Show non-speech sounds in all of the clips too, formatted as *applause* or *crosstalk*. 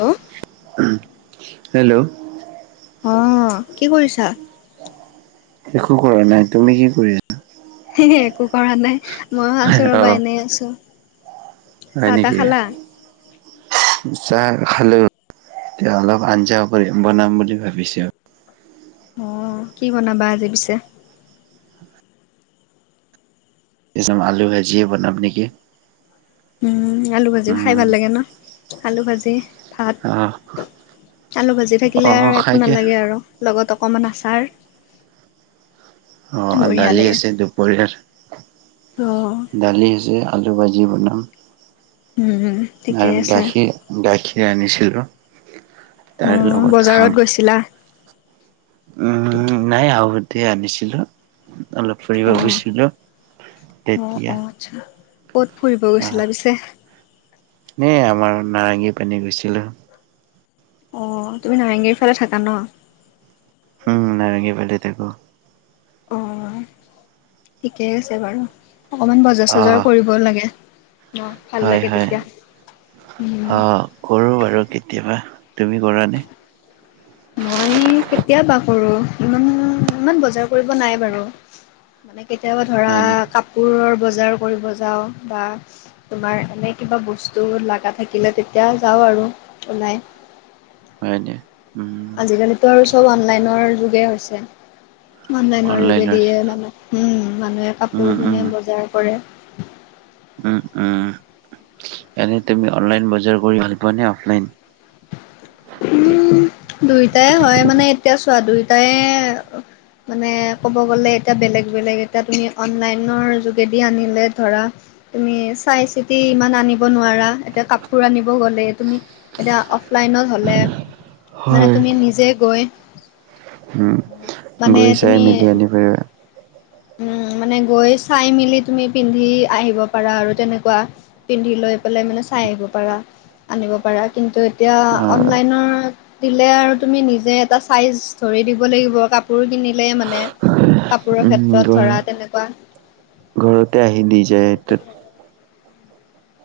Hello hello. অ' কি কৰিছা? একো কৰা নাই, তুমি কি কৰি আ একো কৰা নাই, ময়ও আছো অ ৰবা এনে আছো। হয় চাহ তাহ নেকি খালা? চাহ খালো। এতিয়া অলপ আঞ্জা কৰি বনাম বুলি ভাবিছো। অ কি বনাবা আজি পিছে? *unintelligible* আলু ভাজিয়ে বনাম নকি। উম, আলু ভাজি খাই উম ভাল লাগে ন আলু ভাজি। ভাত আহ আলু ভাজি অ থাকিলে আৰু একো খাইকে নালাগে আৰু। লগত অকমান আচাৰ। অ' বঢ়িয়া দালি লাগে। আছে দুপৰীয়াৰ, অ', দালি আছে। আলু ভাজি বনাম উম, ঠিকে আৰু আছে গাখীৰ গাখীৰ আনিছিলো তাৰ লগত খাম। আছিলা। উম নাই আও আৰু সেইটো এ আনিছিলো। অলপ ফুৰিব অ', গৈছিলোঁ, অ', তেতিয়া। অ' আচ্ছা। ক'ত ফুৰিব আহ গৈছিলা পিছে? এ আমাৰ নাৰংগী পিনে গৈছিলো। অ তুমি নাৰেংগীৰ ফালে থাকা ন? উম নাৰঙগী ফালে থাকো। অ' ঠিকেই আছে বাৰু অকমান বজাৰ অ চজাৰ কৰিব লাগে, অ' ভাল হয় লাগে হয় তেতিয়া। উম অ কৰোঁ বাৰু কেতিয়াবা, তুমি কৰা নে? মই কেতিয়াবা কৰো ইমান ইমান বজাৰ কৰিব নাই বাৰু। মানে কেতিয়াবা ধৰা হয় নি কাপোৰৰ বজাৰ কৰিব যাওঁ বা তোমাৰ এনে কিবা বস্তু লগা থাকিলে তেতিয়া যাওঁ আৰু ওলাই। হয়নে, উম। আজিকালিতু আৰু চব অনলাইনৰ যুগে হৈছে। অনলাইনৰ যোগেদিয়ে মানু মানুহে কাপোৰ উম উম কিনে বজাৰ কৰে। উম উম এনেই তুমি অনলাইন বজাৰ কৰি ভাল পোৱা নে অফলাইন? উম দুইটাই হয় মানে এতিয়া চোৱা দুইটাই মানে ক'ব গ'লে এতিয়া বেলেগ বেলেগ এতিয়া তুমি অনলাইনৰ যোগেদি আনিলে ধৰা তুমি চাই চিতি ইমান আনিব নোৱাৰা। এতিয়া কাপোৰ আনিব গ'লে তুমি এতিয়া অফলাইনত হ'লে, মানে হয় তুমি নিজে গৈ উম মানে গৈ চাই তুমি মেলি আনিব পাৰিবা। উম মানে গৈ চাই মেলি তুমি পিন্ধি আহিব পাৰা আৰু তেনেকুৱা। পিন্ধি লৈ পেলাই মানে চাই আহিব পাৰা আনিব পাৰা। কিন্তু এতিয়া অনলাইনত দিলে আৰু তুমি নিজে এটা ছাইজ ধৰি দিব লাগিব কাপোৰ কিনিলে মানে। কাপোৰৰ উম ক্ষেত্ৰত ঘৰ ধৰা তেনেকুৱা। ঘৰতে আহি দি যায়, টোত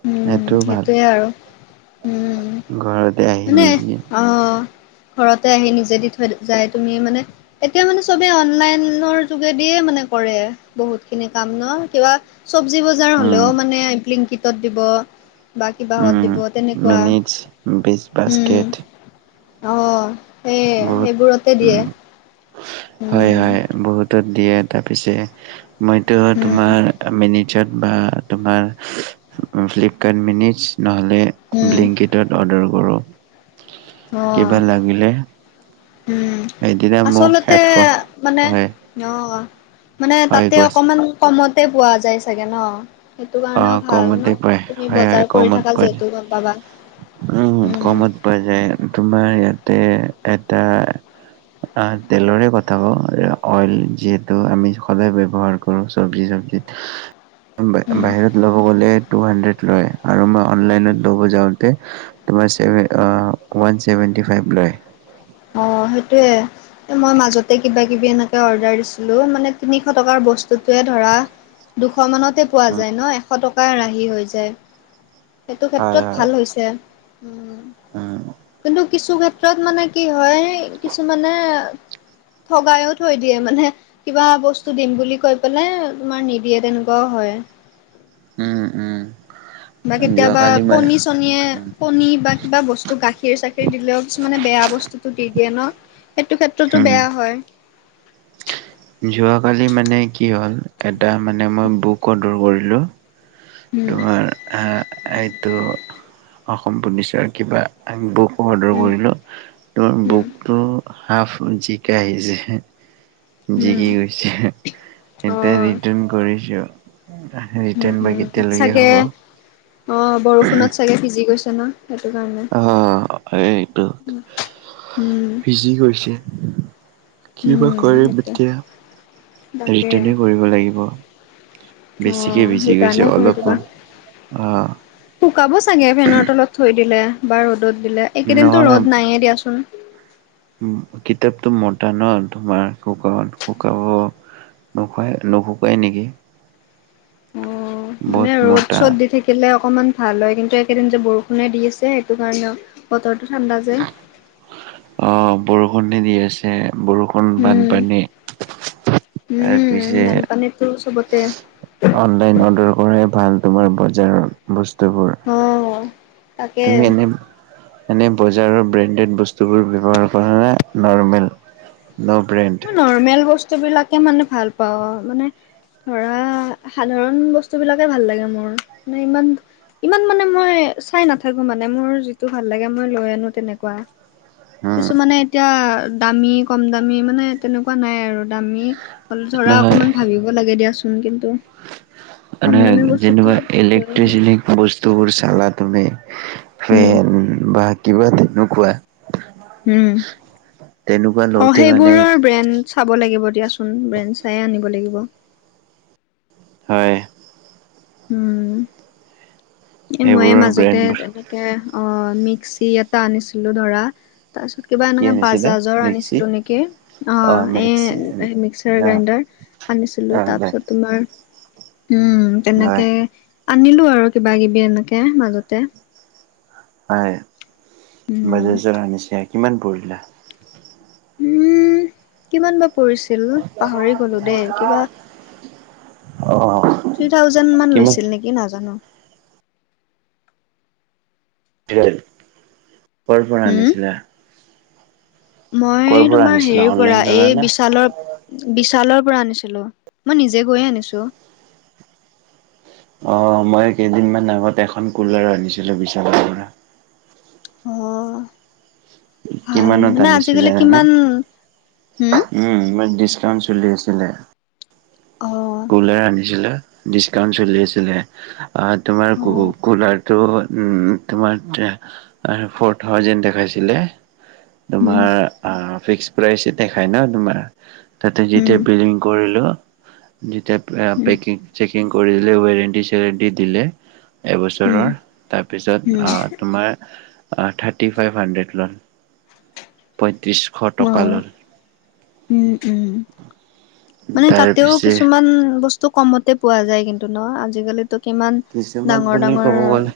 উম', সেইটোৱে আৰু উম ঘৰততে আহি মানে দিজে অ ঘৰতে আহি নিজে দি থৈ যাই, তুমি মানে এতিয়া মানে চবে অনলাইনৰ যোগেদিয়ে মানে কৰে বহুত খিনি কাম ন? কিবা চব্জি বজাৰ হলেও উম মানে বিলিংকিটত দিব। বা কিবাহত উম দিব তেনেকুৱা, মিনিটছ বিছ বাস্কেট উম। অ', সেই বহুত সেইবোৰতে দিয়ে। উম হয়, উম হয় বহুতত দিয়ে তাৰপিছে, মইতো উম তোমাৰ মিনিজত বা তোমাৰ ফ্লিপকাৰ্ট মিনিজ নহ'লে উম ব্লিংকিটত অৰ্ডাৰ কৰোঁ কিবা অ লাগিলে। উম, সেইদিনা মোক আচলতে হেডফোন মানে হয় অঁ, মানে হয় তাতে কোৱাচোন অকমান কমতে পোৱা যায় চাগে ন? সেইটো অ কাৰণেও ভাল কমতে ন? পায় তুমি হয় হয় বজাৰ কৰি কমত থাকা পোৱা যিহেতু যায় গম পাবা। উম, কমত পাই যায়। তোমাৰ ইয়াতে এটা আঁ, তেলৰে কথা কওঁ অ-অইল যিহেতু আমি সদায় ব্যৱহাৰ কৰোঁ চবজি-টবজিত উম, বাহিৰত ল'ব গ'লে টু হান্দ্ৰেদ লয় আৰু মই অনলাইনত ল'ব যাওঁ তে তোমাৰ ছেভে আঁ ৱান ছেভেণ্টি ফাইভ লয়। অঁ, সেইটোৱে। মই মাজতে কিবা-কিবি এনেকে অৰ্ডাৰ দিছিলো। মানে, তিনিশ টকাৰ বস্তুটোৱে ধৰা দুশ মানতে পোৱা উম, যায় ন? এশ টকা ৰাহি হৈ যায়। সেইটো হয় ক্ষেত্ৰত হয় ভাল হৈছে। উম, উম। কিন্তু কিছু ক্ষেত্ৰত মানে কি হয়, কিছুমানে ঠগাইও থৈ দিয়ে মানে। কিবা বস্তু দিম বুলি কৈ পেলাই তোমাৰ নিদিয়ে তেনেকুৱাও হয়। উম, উম। বা কেতিয়াবা যোৱাকালি মই কণী--চনীয়ে, উম কণী বা কিবা বস্তু গাখীৰ-চাখীৰ দিলেও কিছুমানে বেয়া বস্তুটো দি দিয়ে ন'? এইটো ক্ষেত্ৰতো বেয়া উম। হয়। যোৱাকালি মানে কি হ'ল? এটা মানে মই বুক অৰ্ডাৰ কৰিলোঁ। উম তোমাৰ এ-এইটো অসম পুলিচৰ কিবা। *unintelligible* বুক অৰ্ডাৰ উম কৰিলোঁ। তোমাৰ উম বুক টো হাফ জি কে আহিছে হেঁহ্। জিকি উম গৈছে অ এতিয়া ৰিটাৰ্ণ কৰিছোঁ। উম ৰিটাৰ্ণ উম বাকী চাগে? অঁ, বৰষুণত চাগে ভিজি গৈছে ন' সেইটো কাৰণে, অ এইটো উম। ভিজি গৈছে কি বা উম কৰিম সেইটোৱে এতিয়া, তাকে ৰিটাৰ্ণে কৰিব লাগিব। অ বেছিকে ভিজি গৈছে সেইকাৰণে কৰি দিবা অলপমান, অঁ। শুকাব চাগে, ফেনৰ তলত থৈ দিলে বা ৰ'দত দিলে এই কেইদিনতো ৰ'দ নায়েই দিয়াচোন। উম, কিতাপটো মোটা ন ' তোমাৰ শুকত শুকাব নোকাই নোশুকাই নেকি? অ' বহুত মানে মোটা ৰ'দ-চ'দ দি থাকিলে অকমান ভাল হয় কিন্তু এইকেদিন যে বৰষুণে দি আছে সেইটো কাৰণেও বতৰটো ঠাণ্ডা যে। অঁ, বৰষুণে দি আছে। বৰ ষুণ উম, বানপানী তাৰপিছে পানীটো চবতে অনলাইন অৰ্ডাৰ কৰাই ভাল। তোমাৰ বজাৰত বস্তুবোৰ। অ'। তাকে তুমি এনে এনে বজাৰৰ ব্ৰেণ্ডেড বস্তুবোৰ ব্যৱহাৰ কৰা নে নৰ্মেল? No brand. মই নৰ্মেল বস্তুবিলাকে মানে ভাল পাওঁ আৰু মানে ধৰা সাধাৰণ বস্তুবিলাকে ভাল লাগে মোৰ। মানে ইমান ইমান মানে মই চাই নাথাকো মানে মোৰ যিটো ভাল লাগে মই লৈ আনো তেনেকুৱা। উম কিছুমানে এতিয়া দামী, কম দামী মানে তেনেকুৱা নাই আৰু দামী ধৰা নহয় অকমান ভাবিব লাগে দিয়াচোন কিন্তু কম দামী যেনে বস্তুটো লৈ আহো ইলেকট্ৰিচিটি বস্তুবোৰ চালা তুমি উম ফেন বা কিবা তেনেকুৱা, উম, তেনেকুৱা অ' লওঁতে মানে সেইবোৰৰ ব্ৰেণ্ড চাব লাগিব দিয়াচোন ব্ৰেণ্ড চায়ে আনিব লাগিব। হয়। উম, এ ময়ে সেইবোৰৰ মাজতে ব্ৰেণ্ডবোৰ তেনেকে অ মিক্সি এটা আনিছিলো ধৰা, তাৰ পিছত কিবা কি এনেকা আনিছিলে বাজাজৰ মিক্সি আনিছিলো নেকি? অ, এ মিক্সাৰ অহ গ্ৰাইণ্ডাৰ আনিছিলো অহ তাৰপিছত তোমাৰ উম, হয় তেনেকে আনিলো আৰু কিবা কিবি এনেকে মাজতে। হয়, উম, বাজাজৰ আনিছে কিমান পৰিলা? উম, কিমান বা পৰিছিল পাহৰি গলো দেই কিবা অ থ্ৰী থাউজেণ্ড মমান কিমান লৈছিল নেকি নাজানো। কৰ পৰা হুম, আনিছিলা? মই কৰ পৰা তোমাৰ আনিছিলা হেৰিৰ পৰা অনলাইন ললা এই না বিশালৰ বিশালৰ পৰা আনিছিলো, মই নিজে গৈয়ে আনিছো। অ, মই কেইদিনমান আগত এখন কুলাৰ আনিছিলো বিশালৰ পৰা। অ, ভাল কিমানত মানে আনিছোঁ আজিকালি জানানে? কিমান উম উম, কাম চলি আছিলে। অ, কুলাৰ আনিছিলো ডিছকাউণ্ট চলি আছিলে তোমাৰ ক অ', কুলাৰ ত' উ তোমাৰ ফৰ থাউজেণ্ড দেখাইছিলে। উম, তোমাৰ ফিক্স প্ৰাইচ এ দেখায় ন তোমাৰ। তাতে উম, যেতিয়া বিলিং কৰিলো। যিতেয়া উম, পেকিং চেকিং কৰি দিল ৱেৰেণ্টি চেৰেণ্টি দিলে। উম, এবছৰৰ উম, তাৰপিছত তোমাৰ থাৰ্টি ফাইভ হাণ্ড্ৰেড লোল। পঁয়ত্ৰিছশ টকা অ', ল'লে। উম, উম, মানে তাতেও তাৰপিছে কিছুমান বস্তু কমতে পোৱা যায় কিন্তু ন আজিকালি, ত' কিমান কিছুমান ডাঙৰ বুলি ডাঙৰ ক'ব গ'লে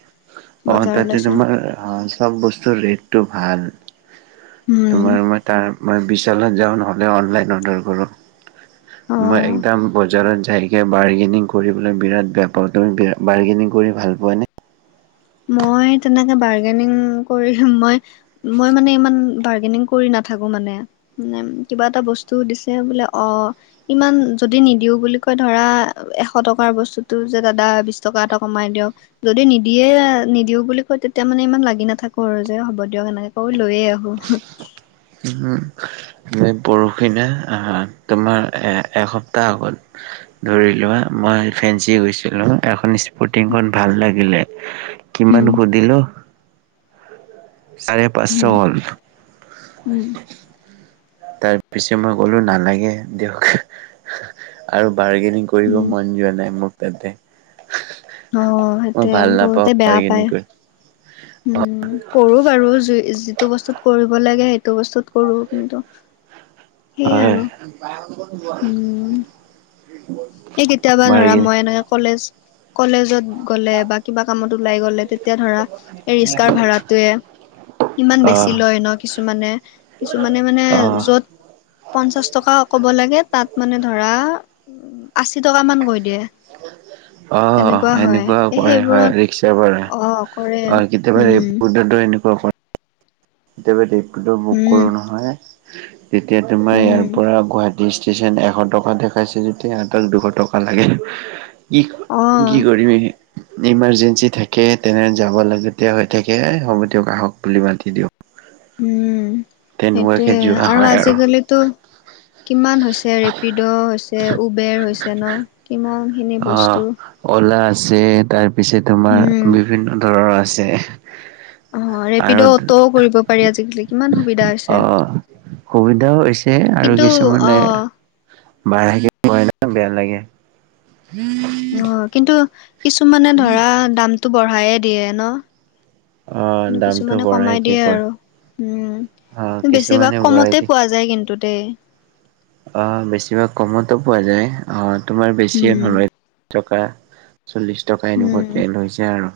অ বজাৰ তাতে ওলাইছে তোমাৰ অ চব বস্তুৰ ৰেটটো ভাল উম তোমাৰ মই তাৰ মই, চলত যাওঁ নহ'লে অনলাইন অৰ্ডাৰ কৰোঁ অ মই একদম বজাৰত যায়। তি বাৰ্গেনিং কৰিবলৈ বিৰাট বেয়া পাওঁ তুমি বিৰা বাৰ্গেনিং কৰি ভাল পোৱা নে? মই তেনেকে বাৰ্গেনিং কৰিম মই, মই মানে ইমান বাৰ্গেনিং কৰি নাথাকো মানে। মানে কিবা এটা বস্তু দিছে বোলে অ', ইমান যদি নিদিও বুলি কয় ধৰা এশ টকাৰ বস্তুটো যে দাদা বিশ টকা এটা কমাই দিয়ক যদি নিদিয়ে। নিদিও বুলি কৈ তেতিয়া মানে ইমান লাগি নাথাকো আৰু যে হ'ব দিয়ক এনেকে ক লৈয়ে আহো, উম, সেই পৰষি দিনা তোমাৰ এ' এসপ্তাহ আগত ধৰি লোৱা মই ফেঞ্চি গৈছিলো এখন ইচ কুটিখন ভাল লাগিলে, উম কিমান সুধিল- চাৰে উম পাঁচশ হ'ল। উম। তাৰ পিছে মই ক'লো নালাগে দিয়ক। আৰু বাৰ্গেনিং কৰিব উম মন যোৱা নাই মোৰ তাতে। অ মই সেইটোয়ে ভাল নাপওঁ বহুতে বেয়া পায় বাৰৰ্গেনিং কৰি। উম, কৰো বাৰু যিটো বস্তুত কৰিব লাগে সেইটো বস্তুত কৰো কিন্তু। সেই হয়। আৰু উম এই কেতিয়াবা ধৰা বাৰ্গেনিং মই এনেকে কলেজ কলেজত- গ'লে বা কিবা কামত ওলাই গ'লে তেতিয়া ধৰা এই ৰিক্সা ভাড়াটোয়ে- ইমান বেছি অহ লয় ন কিছুমানে। কিছুমানে মানে অহ য'ত- পঞ্চাশ টকা ক'ব লাগে, তা'ত মানে ধৰা আশী টকা মান কৈ দিয়ে। অ। অহ', তেনেকুৱা হয় এনেকুৱাও কৰে হয় সেইবোৰত ৰিক্সা অ ভাড়াত। কৰে অ কেতিয়াবা উম ৰিপৰ্টত এনেকুৱা কৰে। কেতিয়াবা ৰেপিড বুক উম কৰোঁ নহয়, তেতিয়া তোমাৰ উম ইয়াৰ পৰা গুৱাহাটী- ষ্টচন এশ টকা পাইছো যেতিয়া সিহঁতক দুশ টকা লাগে। কি' অ কি কৰিম এই। ইমানজেঞ্চি থাকে তেনে যাব লাগিয়া হৈ থাকে হ'ব দিয়ক আহক বুলি মাতি দিয়ক। উম কে সেইটোয়ে, যোৱা আৰু হয় আজিকালি- ত' কিমান হৈছে ৰেপিড হৈছে, উবেৰ হৈছে ন। কিমান খিনি অহ', বস্তু - অলা আছে তাৰপিছে তোমাৰ- উম বিভিন্ন ধৰণৰ আছে। অঁহ', আৰু ৰেপিডো, অটো কৰিব পাৰি আজিকালি কিমান সুবিধা অ হৈছে। সুবিধাও হৈছে আৰু কিন্তু কিছুমানে অ বাৰি থাকিব না বেয়া লাগে। অ উম। কিন্তু কিছুমানে ধৰা দামটো বঢ়ায়ে দিয়ে অ ন। দামটো কিছুমানে বঢ়াই কমাই কি দিয়ে কয় আৰু উমঁ, অ বেছিভাগ কিছুমানে বঢ়াই কমতে পোৱা- যায় কিন্তু দেই। আহ', বেছিভাগ কমতো পোৱা যায় আহ তোমাৰ বেছিয়ে উম নলয় টকা। চল্লিছ টকা এনেকুৱা তেল হৈছে আৰু।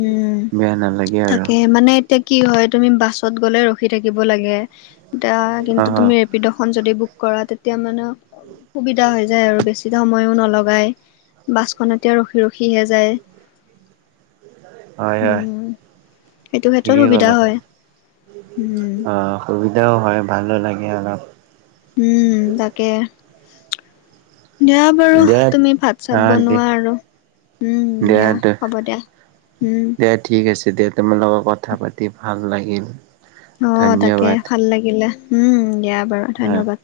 উমঁ, বেয়া নালাগে আৰু তাকে মানে- এতিয়া কি হয় তুমি বাছত গ'লে ৰখি থাকিব লাগে। এতিয়া অ কিন্তু তুমি- ৰেপিডোখন যদি বুক কৰা তেতিয়া মানে- সুবিধা হৈ যায় আৰু, বেছি সময়ো নলগায়, বাছখন তেতিয়া ৰখি ৰখিহে যায়। হয়-হয়, উম সেইটো ক্ষেত্ৰত ঠিকেই সুবিধা ক'লা হয়। তুমি উম অঁহ। সুবিধাও হয়, ভালো লাগে অলপ। উমঁ, তাকে। দিয়া বাৰু দিয়া তুমি ভাত- হা চাত দিয়া বনোৱা আৰু। উম দিয়া, হ'ব দিয়া উম। দিয়া ঠিক আছে দিয়া, তোমাৰ লগত কথা পাতি ভাল লাগিল। অঁহ', তাকে ধন্যবাদ ভাল লাগিলে, উম' দিয়া বাৰু হা ধন্যবাদ।